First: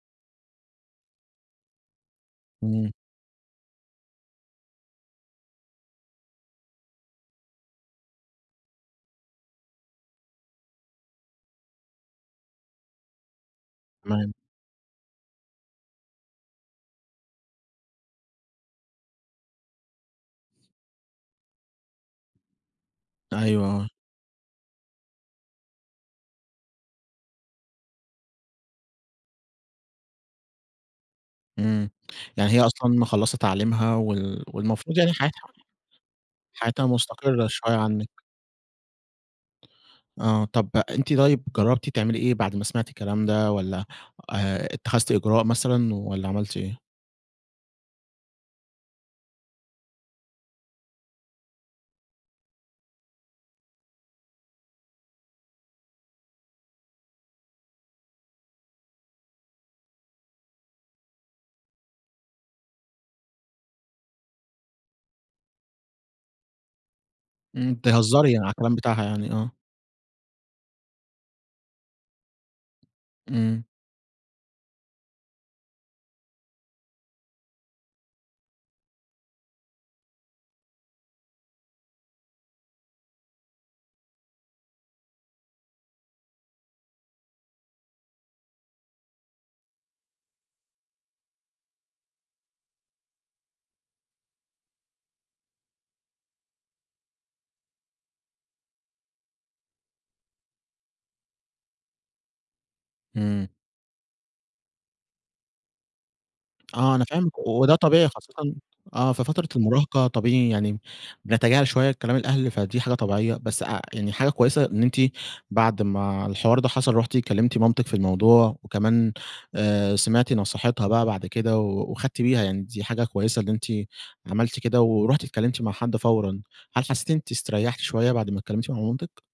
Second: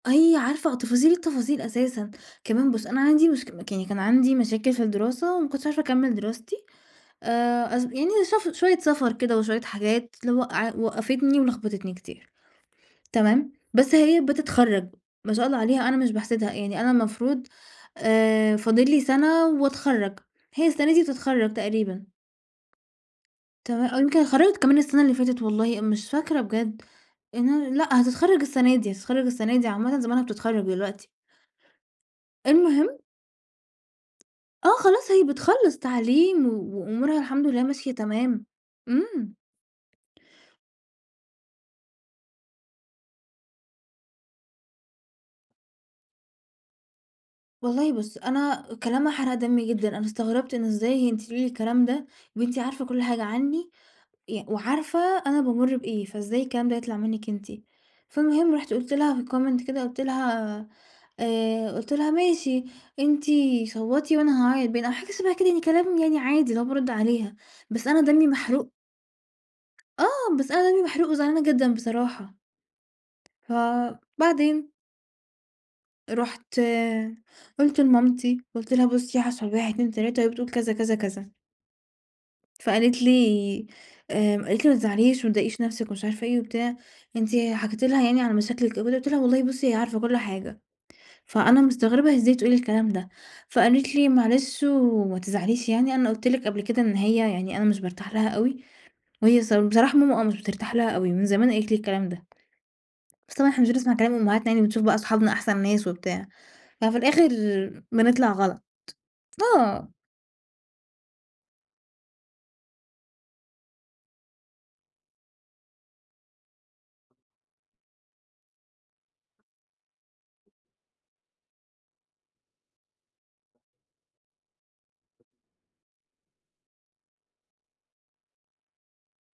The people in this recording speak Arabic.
هي عارفة تفاصيل التفاصيل أساسًا. كمان بُص، إمم. أنا عندي مشك مك يعني كان عندي مشاكل في الدراسة وما كنتش عارفة أكمل دراستي، آآ، اص يعني شف شوية سفر كده وشوية حاجات لو وقع وقفتني ولخبطتني كتير، تمام؟ بس هي تمام. بتتخرج، ما شاء الله عليها، أنا مش باحسدها، يعني أنا المفروض آآ، فاضل لي سنة وأتخرج، هي السنة دي بتتخرج تقريبًا. أيوه، تمام، آه. أو يمكن اتخرجت كمان السنة اللي فاتت والله مش فاكرة بجد. لإن أنا لأ، هتتخرج السنة دي. هتتخرج السنة دي عامةً زمانها بتتخرج دلوقتي. إمم، يعني هي المهم. أصلًا مِخَلّصة تعليمها وال آه، والمفروض خلاص يعني هي حياتها بتخلص تعليم و حياتها وأمورها الحمد مستقرة لله شوية ماشية عنِك. تمام. إمم. آه، طَب، أنتِ طيب، جربتِ تعملي إيه بعد ما سمعتِ الكلام ده والّا آآ، اتخذتِ إجراء مثلًا والّا عملتِ إيه؟ والله بُص، أنا كلامها حرق دمي جدًا. أنا استغربت إن إزاي أنتِ تقولي لي الكلام ده! وأنتِ عارفة كل حاجة عني، ي وعارفة أنا بامُر بإيه، فإزاي الكلام ده يطلع منِك أنتِ؟ فالمهم رُحت قُلت لها في الcomment كده قُلت لها آآ، قُلت لها: "ماشي، أنتِ صَوَّتي وأنا هاعيط باين." أو حاجة شبه كده يعني، كلام عادي اللي هو بارُد عليها، إمم، بس أنا دمي تهزري يعني على محروق. الكلام بتاعها يعني، آه. آه، بس أنا دمي محروق وزعلانة جدًا بصراحة. إمم. فبعدين رُحت قُلت لمامتي، قلت لها: "بُصي، حصل 1، 2، 3 وهي بتقول كذا، كذا، كذا." فقالت لي آآ، قالت لي: "ما تزعليش وما تضايقيش نفْسِك ومش عارفة إيه وبتاع. أنتِ حكيتِ لها يعني على مشاكلِك." [unintelligible] قلت لها: "والله بُصي، هي عارفة كل حاجة، فأنا مستغربة هي إزاي تقول الكلام ده." فقالت لي: "معلش وما تزعليش يعني، أنا قُلت لِك قبل كده إن هي يعني أنا مش بارتاح لها أوي." وهي ص بصراحة ماما آه، مش بترتاح لها أوي من زمان قالت لي الكلام ده. بس إمم. طبعًا إحنا مش بنسمع كلام امهاتنا يعني بنشوف بَقى صحابنا أحسن ناس وبتاع، آه، ففي أنا الآخر فاهمِك، وده طبيعي بنطلع خاصةً غلط، آه، في فترة آه. المراهقة طبيعي يعني بنتجاهل شوية كلام الأهل، فدي حاجة طبيعية. بس اع يعني حاجة كويسة إن أنتِ بعد ما الحوار ده حصل، رُحتِ كلمتِ مامتِك في الموضوع وكمان آآ، سمعتِ نصيحتها بَقى بعد كده و وخدتِ بيها يعني دي حاجة كويسة إن أنتِ عملتِ كده ورُحتِ اتكلمتِ مع حد فورًا. هل حسيتِ إن أنتِ إستريحتِ شوية بعد ما اتكلمتِ مع مامتِك؟